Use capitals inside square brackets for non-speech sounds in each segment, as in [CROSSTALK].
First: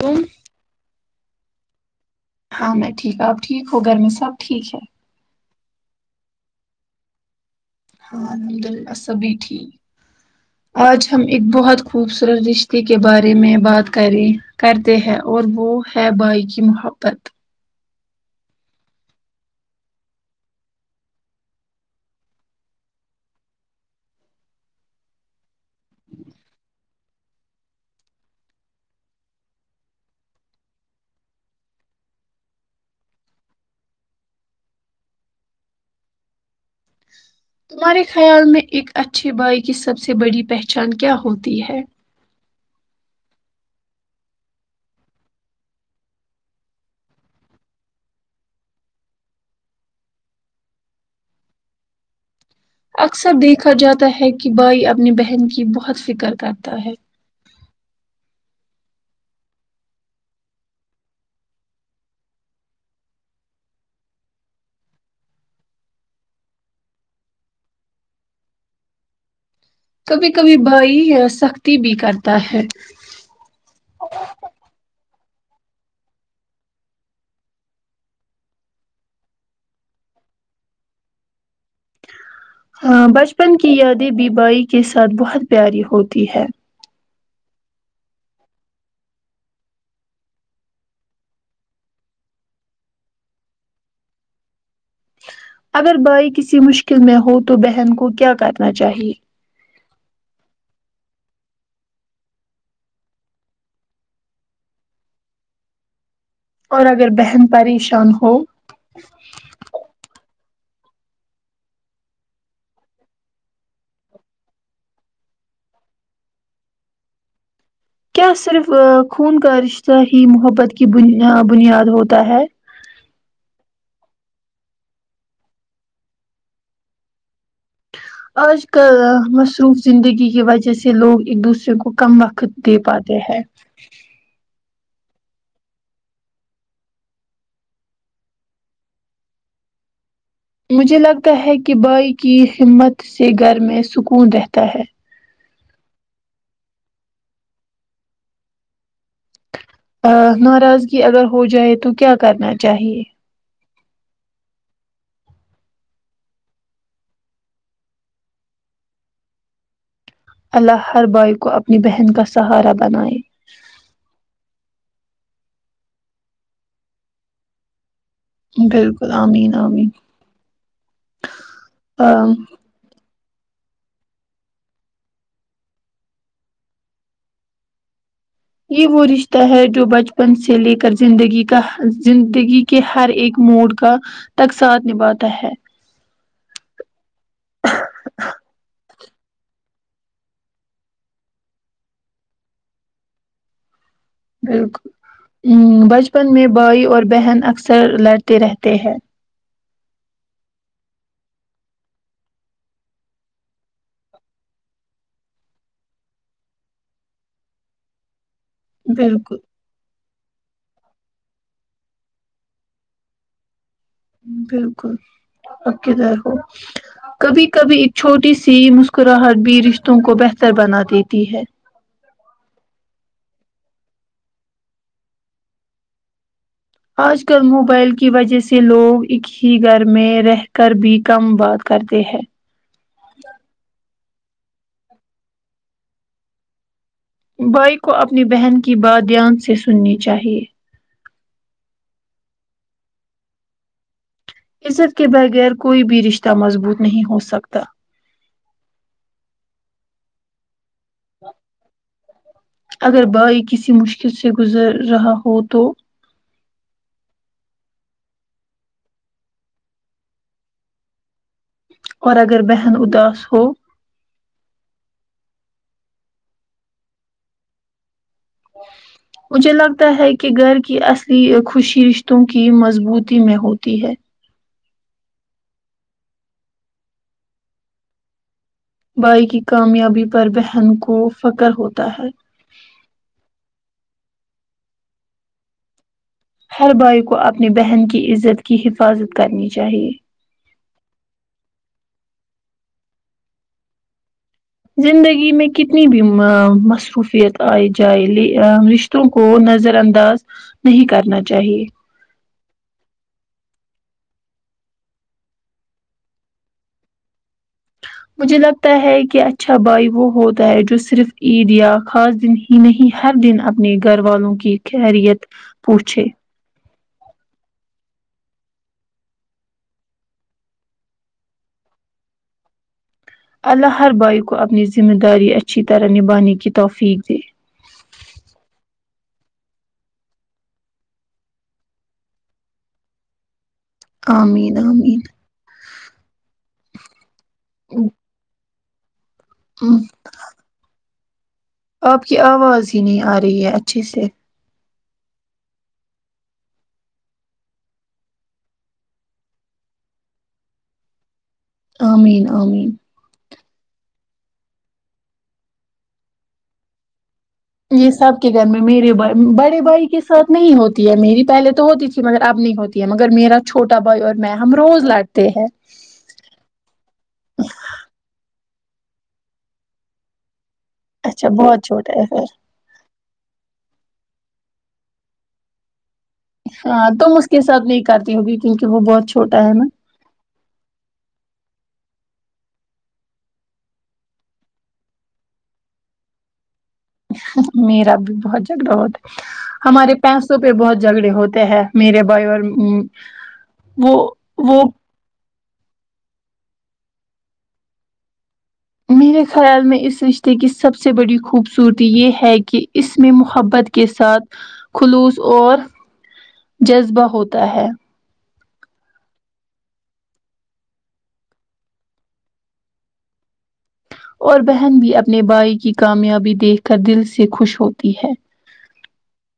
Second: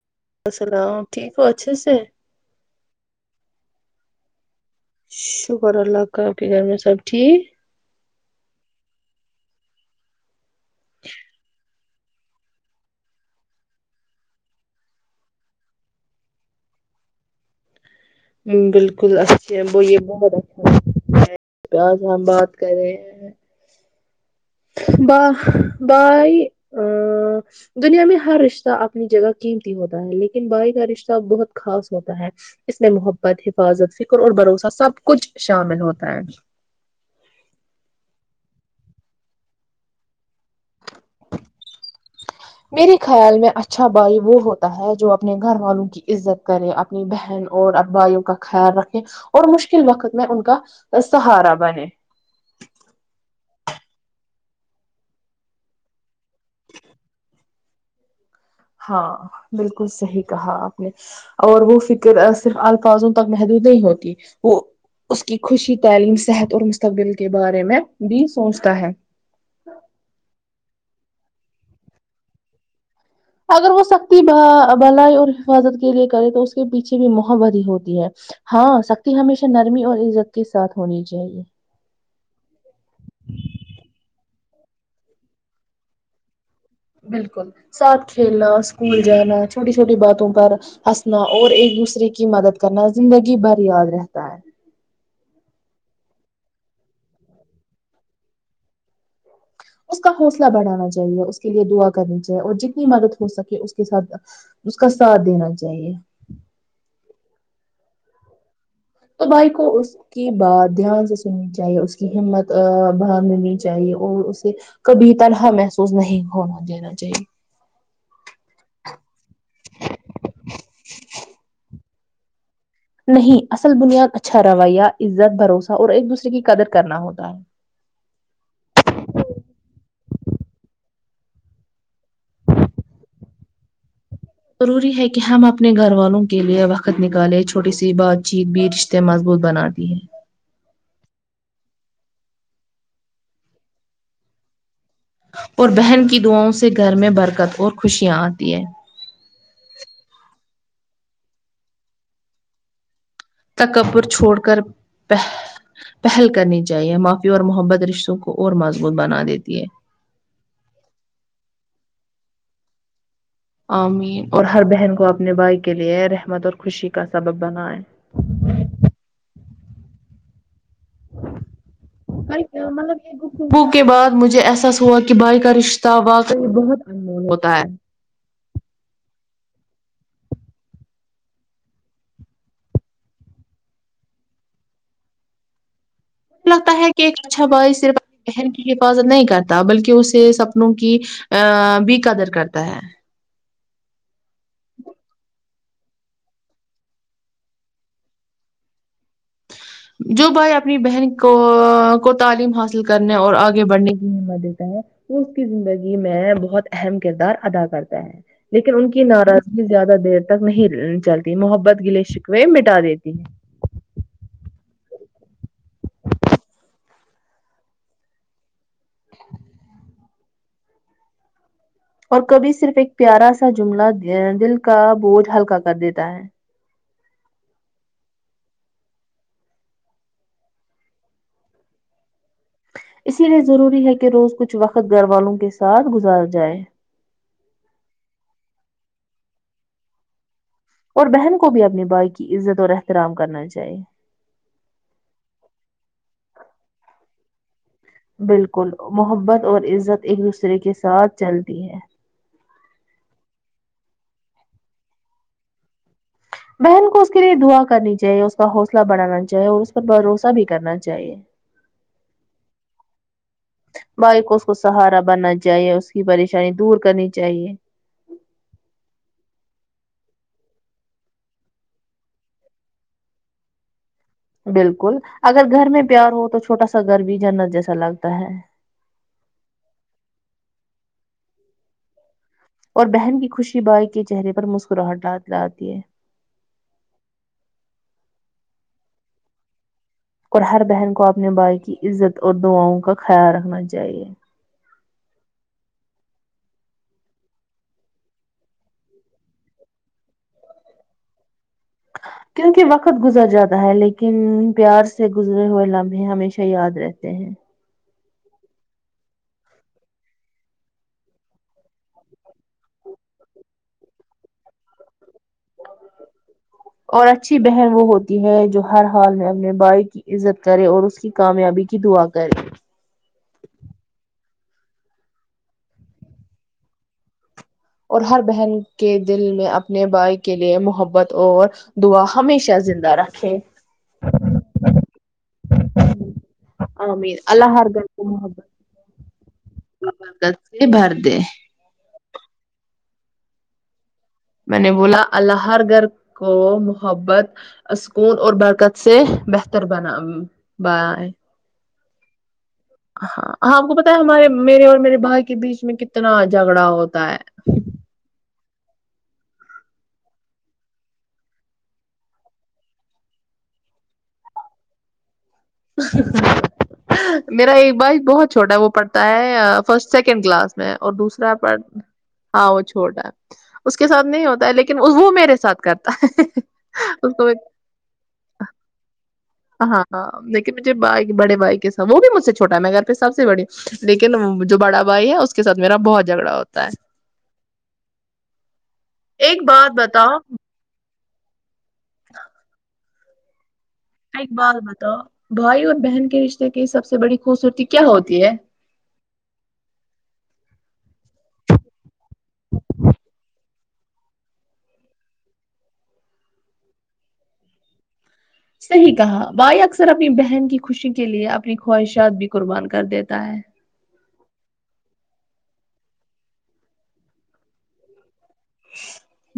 کون و سلام ٹھیک ہو اچھے سے ہاں میں ٹھیک آپ ٹھیک ہو گھر میں سب ٹھیک ہے شکر اللہ کا آپ کے گھر میں سب ٹھیک ہاں الحمد للہ سبھی ٹھیک آج ہم ایک بہت خوبصورت رشتے کے بارے میں بات کریں کرتے ہیں اور وہ ہے بائی کی محبت بالکل اچھے ہے ب یہ بہت اچھا پس ہم بات کر رہے ہیں باہ بائے ا دنیا میں ہر رشتہ اپنی جگہ قیمتی ہوتا ہے لیکن بھائی کا رشتہ بہت خاص ہوتا ہے اس میں محبت حفاظت فکر اور بھروسہ سب کچھ شامل ہوتا ہے تمہارے خیال میں ایک اچھے بائی کی سب سے بڑی پہچان کیا ہوتی ہے میرے خیال میں اچھا بھائی وہ ہوتا ہے جو اپنے گھر والوں کی عزت کرے اپنی بہن اور بھائیوں کا خیال رکھیں اور مشکل وقت میں ان کا ا سہارا بنے اکثر دیکھا جاتا ہے کہ بھائی اپنی بہن کی بہت فکر کرتا ہے ہاں بالکل صحیح کہا آپ نے اور وہ فکر صرف الفاظوں تک محدود نہیں ہوتی وہ اس کی خوشی تعلیم صحت اور مستقبل کے بارے میں بھی سوچتا ہے کبھی کبھی بھائی سختی بھی کرتا ہے اگر وہ سختی بھ بھلائی اور حفاظت کے لیے کرے تو اس کے پیچھے بھی محبت ہی ہوتی ہے ہاں سختی ہمیشہ نرمی اور عزت کے ساتھ ہونی چاہیے ہاں بچپن کی یادیں بی بھائی کے ساتھ بہت پیاری ہوتی ہے بالکل ساتھ کھیلنا اسکول جانا چھوٹی چھوٹی باتوں پر ہنسنا اور ایک دوسرے کی مدد کرنا زندگی بھر یاد رہتا ہے اگر بھائی کسی مشکل میں ہو تو بہن کو کیا کرنا چاہیے اس کا حوصلہ بڑھانا چاہیے اس کے لیے دعا کرنی چاہیے اور جتنی مدد ہو سکے اس کے ساتھ اس کا ساتھ دینا چاہیے اور اگر بہن پریشان ہو تو بھائی کو اس کی بات دھیان سے سننی چاہیے اس کی ہمت باندھنی چاہیے اور اسے کبھی تنہا محسوس نہیں ہونا دینا چاہیے کیا صرف خون کا رشتہ ہی محبت کی بنیا بنیاد ہوتا ہے نہیں اصل بنیاد اچھا رویہ عزت بھروسہ اور ایک دوسرے کی قدر کرنا ہوتا ہے آج کل مصروف زندگی کی وجہ سے لوگ ایک دوسرے کو کم وقت دے پاتے ہیں ضروری ہے کہ ہم اپنے گھر والوں کے لیے وقت نکالے چھوٹی سی بات چیت بھی رش تے مضبوط بناتی ہے مجھے لگتا ہے کہ بھائی کی ہمت سے گھر میں سکون رہتا ہے اور بہن کی دعاؤں سے گھر میں برکت اور خوشیاں آتی ہے ناراضگی اگر ہو جائے تو کیا کرنا چاہیے تکبر چھوڑ کر بہ پہل کرنی چاہیے معافی اور محبت رشتوں کو اور مضبوط بنا دیتی ہے اللہ ہر بھائی کو اپنی بہن کا سہارا بنائے امین اور ہر بہن کو اپنے بھائی کے لیے رحمت اور خوشی کا سبب بنائیں بالکل امین امین مطلب کے گفتگو کے بعد مجھے احساس ہوا کہ بائی کا رشتہ واقعی بہت انمول ہوتا ہے یہ وہ رشتہ ہے جو بچپن سے لے کر زندگی کا زندگی کہ ہر ایک موڑ کا تک ساتھ نبھاتا ہے مھ لگتا ہے کہ ایک اچھا بھائی صرف اپنی بہن کی حفاظت نہیں کرتا بلکہ اسے سپنوں کی ا بھی قدر کرتا ہے بالکل بچپن میں بھائی اور بہن اکثر لڑتے رہتے ہیں جو بھائی اپنی بہن کو کو تعلیم حاصل کرنے اور آگے بڑھنے کی ہمت دیتا ہے وہ اس کی زندگی میں بہت اہم کردار ادا کرتا ہے لیکن ان کی بالکل ناراضگی زیادہ دیر تک نہیں چلتی محبت گلے شکوے مٹا دیتی ہے بالکل اب کدھر ہو کبھی کبھی ایک چھوٹی سی مسکراہٹ بھی رشتوں کو بہتر بنا دیتی ہے اور کبھی صرف ایک پیارا سا جملہ دل کا بوجھ ہلکا کر دیتا ہے آج کل موبائل کی وجہ سے لوگ ایک ہی گھر میں رہ کر بھی کم بات کرتے ہیں اسی لیے ضروری ہے کہ روز کچھ وقت گھر والوں کے ساتھ گزار جائے بھائی کو اپنی بہن کی بات دھیان سے سننی چاہیے اور بہن کو بھی اپنی بائی کی عزت اور احترام کرنا چاہیے عزت کے بغیر کوئی بھی رشتہ مضبوط نہیں ہو سکتا بالکل محبت اور عزت ایک دوسرے کے ساتھ چلتی ہے اگر بھائی کسی مشکل سے گزر رہا ہو تو بہن کو اس کے لیے دعا کرنی چاہیے اس کا حوصلہ بڑھانا چاہے اور اس پر بھروسہ بھی کرنا چاہیے اور اگر بہن اداس ہو بھائی کو اس کو سہارا بننا چاہیے اس کی پریشانی دور کرنی چاہیے مجھے لگتا ہے کہ گھر کی اصلی خوشی رشتوں کی مضبوطی میں ہوتی ہے بالکل اگر گھر میں پیار ہو تو چھوٹا سا گھر بھی جنت جیسا لگتا ہے بھائی کی کامیابی پر بہن کو فخر ہوتا ہے اور بہن کی خوشی بائی کے چہرے پر مسکراہٹ لاتی ہے ہر بھائی کو اپنی بہن کی عزت کی حفاظت کرنی چاہیے اور ہر بہن کو اپنے بھائی کی عزت اور دعاؤں کا خیال رکھنا چاہیے زندگی میں کتنی بھی مصروفیت آئی جائے رش توں کو نظر انداز نہیں کرنا چاہیے کیونکہ وقت گزر جاتا ہے لیکن پیار سے گزرے ہوئے لمحے ہمیشہ یاد رہتے ہیں مجھے لگتا ہے کہ اچھا بھائی وہ ہوتا ہے جو صرف عید یا خاص دن نہیں ہر دن اپنے گھر والوں کی خیریت پوچھے اور اچھی بہن وہ ہوتی ہے جو ہر حال میں اپنے بھائی کی عزت کرے اور اس کی کامیابی کی دعا کرے اللہ ہر بھائی کو اپنی ذمہ داری اچھی طرح نبھانے کی توفیق دے اور ہر بہن کے دل میں اپنے بھائی کے لیے محبت اور دعا ہمیشہ زندہ رکھے آمین آمین آمین اللہ حر کو محبت [UNINTELLIGIBLE] محبت سے بھر دے آپ کی آواز ہی نہیں آ رہی ہے اچھے سے میں نے بولا اللہ ہر گھر کو محبت سکون اور برکت سے بہتر بنا بنا ۓ آ مین آ مین ہاں آپ کو پتا ہے ہمارے میرے اور میرے بھائی کے بیچ میں کتنا جھگڑا ہوتا ہے یہ سب کے گھر میں میرے ب بڑے بھائی کے ساتھ نہیں ہوتی ہے میری پہلے تو ہوتی تھی مگر اب نہیں ہوتی مگر میرا چھوٹا بھائی اور میں ہم روز لڑتے ہیں میرا ایک بھائی بہت چھوٹا ہے وہ پڑھتا ہے فرسٹ سیکنڈ کلاس میں اور دوسر اچھا ا پر بہت چھوٹا ہے ہاں وہ چھوٹا ہے اس کے ساتھ نہیں ہوتا ہے لیکن وہ میرے ساتھ کرتا ہے ہاں تم اس کے ساتھ نہیں کرتی ہوگی کیونکہ وہ بہت چھوٹا ہے نا ہاں ہاں لیکن مجھے بھائی بڑے بھائی سے وہ بھی مجھ سے چھوٹا ہے میں گھر پہ سب سے بڑی ہوں لیکن جو بڑا بھائی ہے اس اس کے سات میرا بہت جھگڑا ہوتا ہے میرا بھی بہت جھگڑا ہوتا ہے ایک بات ہمارے بتاؤ پیسوں پہ بہت جھگڑے ہوتے ہیں میرے بھائی اور وہ ایک بات وہ بتاؤ بھائی اور بہن کے رشتے کی سب سے بڑی خوبصورتی کیا ہوتی ہے میرے خیال میں اس رشتے کی سب سے بڑی خوبصورتی یہ ہے کہ اس میں محبت کے ساتھ خلوص اور جذبہ ہوتا ہے صحیح کہا بھائی اکثر اپنی بہن کی خوشی کے لیے اپنی خواہشات بھی قربان کر دیتا ہے اور بہن بھی اپنے بھائی کی کامیابی دیکھ کر دل سے خوش ہوتی ہے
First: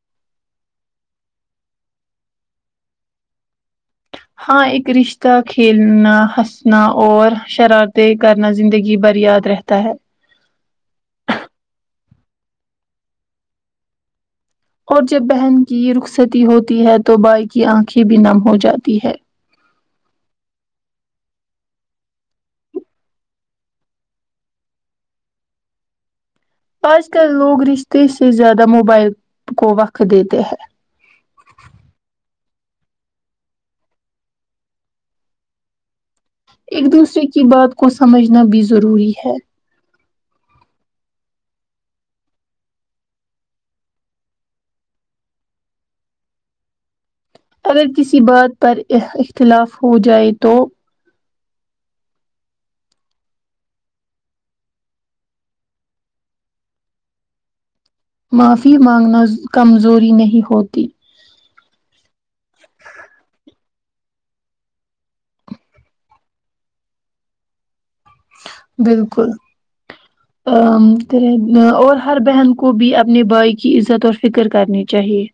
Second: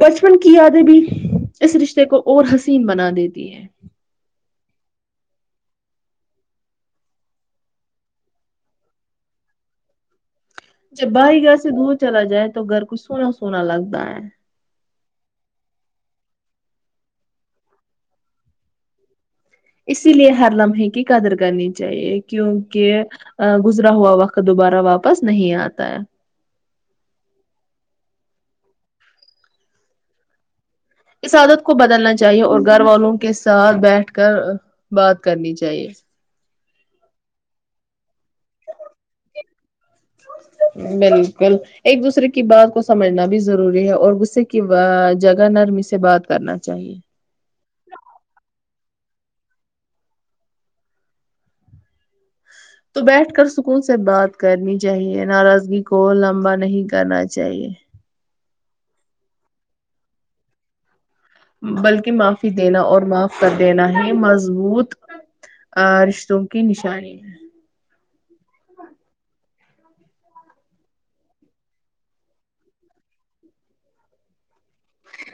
بچپن کی یادیں بھی اس رشتے کو اور حسین بنا دیتی ہیں ہاں ایک رشتہ کھیلنا ہنسنا اور شرارتیں کرنا زندگی بھر یاد رہتا ہے جب بھائی گھر سے دور چلا جائے تو گھر کچھ سونا سونا لگتا ہے اور جب بہن کی رخصتی ہوتی ہے تو بھائی کی آنکھیں بھی نم ہو جاتی ہے اسی لیے ہر لمحے کی قدر کرنی چاہیے کیونکہ گزرا ہوا وقت دوبارہ واپس نہیں آتا ہے آج کل لوگ رشتے سے زیادہ موبائل کو وقت دیتے ہیں اس عادت کو بدلنا چاہیے اور گھر والوں کے ساتھ بیٹھ کر بات کرنی چاہیے ایک دوسرے کی بات کو سمجھنا بھی ضروری ہے بالکل ایک دوسرے کی بات کو سمجھنا بھی ضروری ہے اور غصے کی جگہ نرمی سے بات کرنا چاہیے اگر کسی بات پر اختلاف ہو جائے تو تو بیٹھ کر سکون سے بات کرنی چاہیے ناراضگی کو لمبا نہیں کرنا چاہیے معافی مانگنا کمزوری نہیں ہوتی بلکہ معافی دینا اور معاف کر دینا ہی مضبوط ا رشتوں کی نشانی ہے بالکل عنقریب اور ہر بہن کو بھی اپنے بھائی کی عزت اور فکر کرنی چاہیے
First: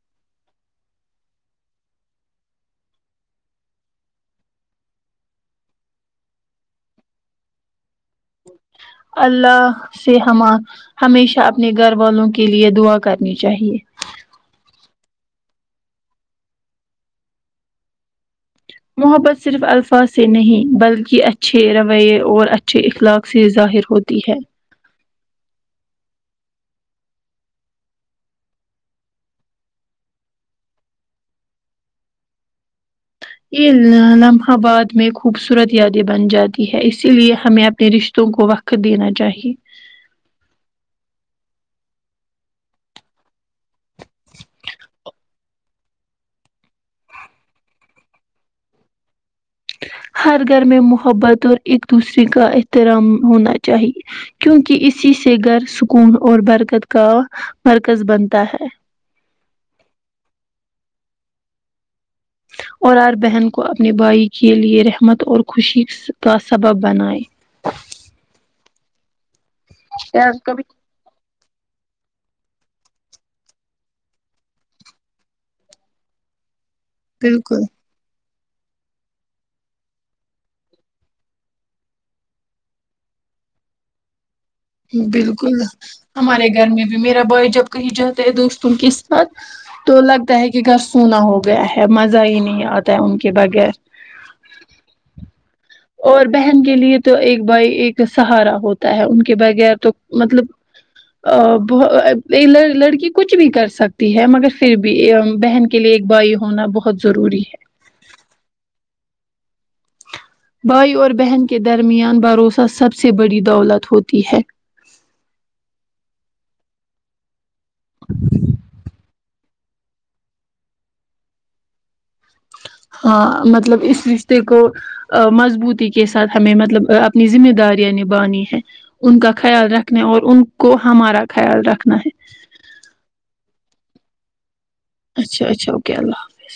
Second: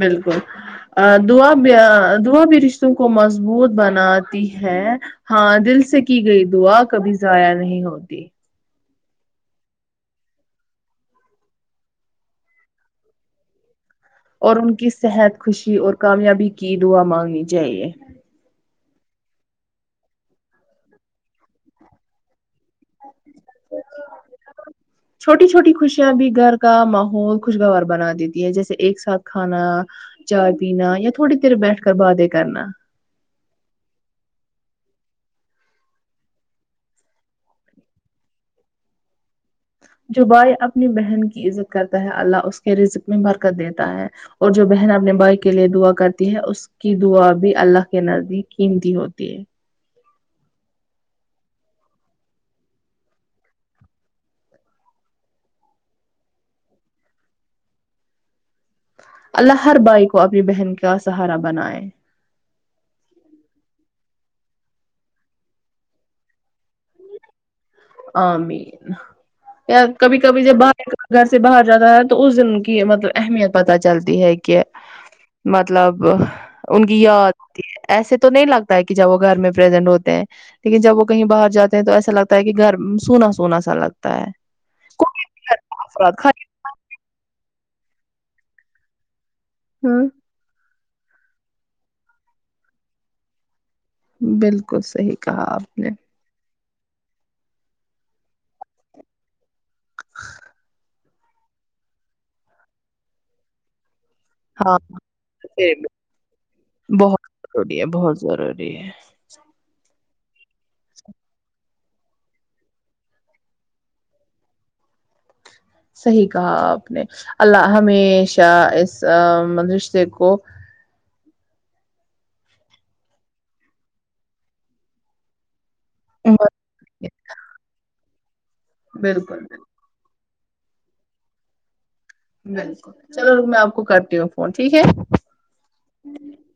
بالکل ا دعا بھی دعا بھی رشتوں کو مضبوط بناتی ہے ہاں دل سے کی گئی دعا کبھی ضائع نہیں ہوتی اللہ سے ہم ہمیشہ اپنے گھر والوں کے لیے دعا کرنی چاہیے اور ان کی صحت خوشی اور کامیابی کی دعا مانگنی چاہیے محبت صرف الفاظ سے نہیں بلکہ اچھے رویے اور اچھے اخلاق سے ظاہر ہوتی ہے چھوٹی چھوٹی خوشیاں بھی گھر کا ماحول خوشگوار بنا دیتی ہے جیسے ایک ساتھ کھانا چائے پینا یا تھوڑی دیر بیٹھ کر باتیں کرنا یہ لمحہ بعد میں خوبصورت یادیں بن جاتی ہے اسی لیے ہمیں اپنے رشتوں کو وقت کھ دینا چاہیے جو بائے اپنی بہن کی عزت کرتا ہے اللہ اس کے رزق میں برکت دیتا ہے اور جو بہن اپنے بھائی کے لیے دعا کرتی ہے اس کی دعا بھی اللہ کے نزدیک قیمتی ہوتی ہے ہر گھر میں محبت اور ایک دوسرے کا احترام ہونا چاہیے کیونکہ اسی سے گھر سکون اور برکت کا مرکز بنتا ہے اللہ ہر بھائی کو اپنی بہن کا سہارا بنائے اور ہر بہن کو اپنے بھائی کے لیے رحمت اور خوشی کا سبب بنائے امین کبھی کبھی جب بھر گھر سے باہر جاتا ہے تو اس دن کی مطلب اہمیت پتہ چلتی ہے کہ مطلب ان کی یاد بالکل آتی ہے ایسے تو نہیں لگتا ہے کہ جب وہ گھر میں پریزینٹ ہوتے ہیں لیکن جب وہ کہیں باہر جاتے ہیں تو ایسا لگتا ہے کہ گھر ھم سونا سونا سا لگتا ہے بالکل افراد خالی ہمارے گھر میں بھی میرا بھائی جب کہیں جاتا ہے دوستوں کس تو ہاں لگتا ہے کہ گھر سونا ہو گیا ہے مزہ ہی نہیں آتا ہے ان کے بغیر بالکل صحیح کہا آپ نے اور بہن کے لیے تو ایک بھائی ایک سہارا ہوتا ہے ان کے بغیر تو مطلب ابھ لڑ لڑکی کچھ بھی کر سک تی ہے مگر پھر ہاں بھی بہن کے لیے ایک بھائی ہونا بہت ضروری ہے یہ بہت ضروری ہے بھائی اور بہن کے درمیان بھروسہ سب سے بڑی دولت ہوتی ہے صحیح کہا آپ نے اللہ ہمیشہ اس م رشتے کو ہاں مطلب اس رشتے کو مضبوط کے ساتھ ہمیں مطلب اپ نی ذمہ داریاں نبھانی ہیں ان کا بالکل خیال رکھ اپنے اور ان کو ہمارا خیال رکھنا ہے بالکل چلو میں آپ کو کرتی ہوں فون ٹھیک ہے اچھا اچھا اوکے اللہ حافظ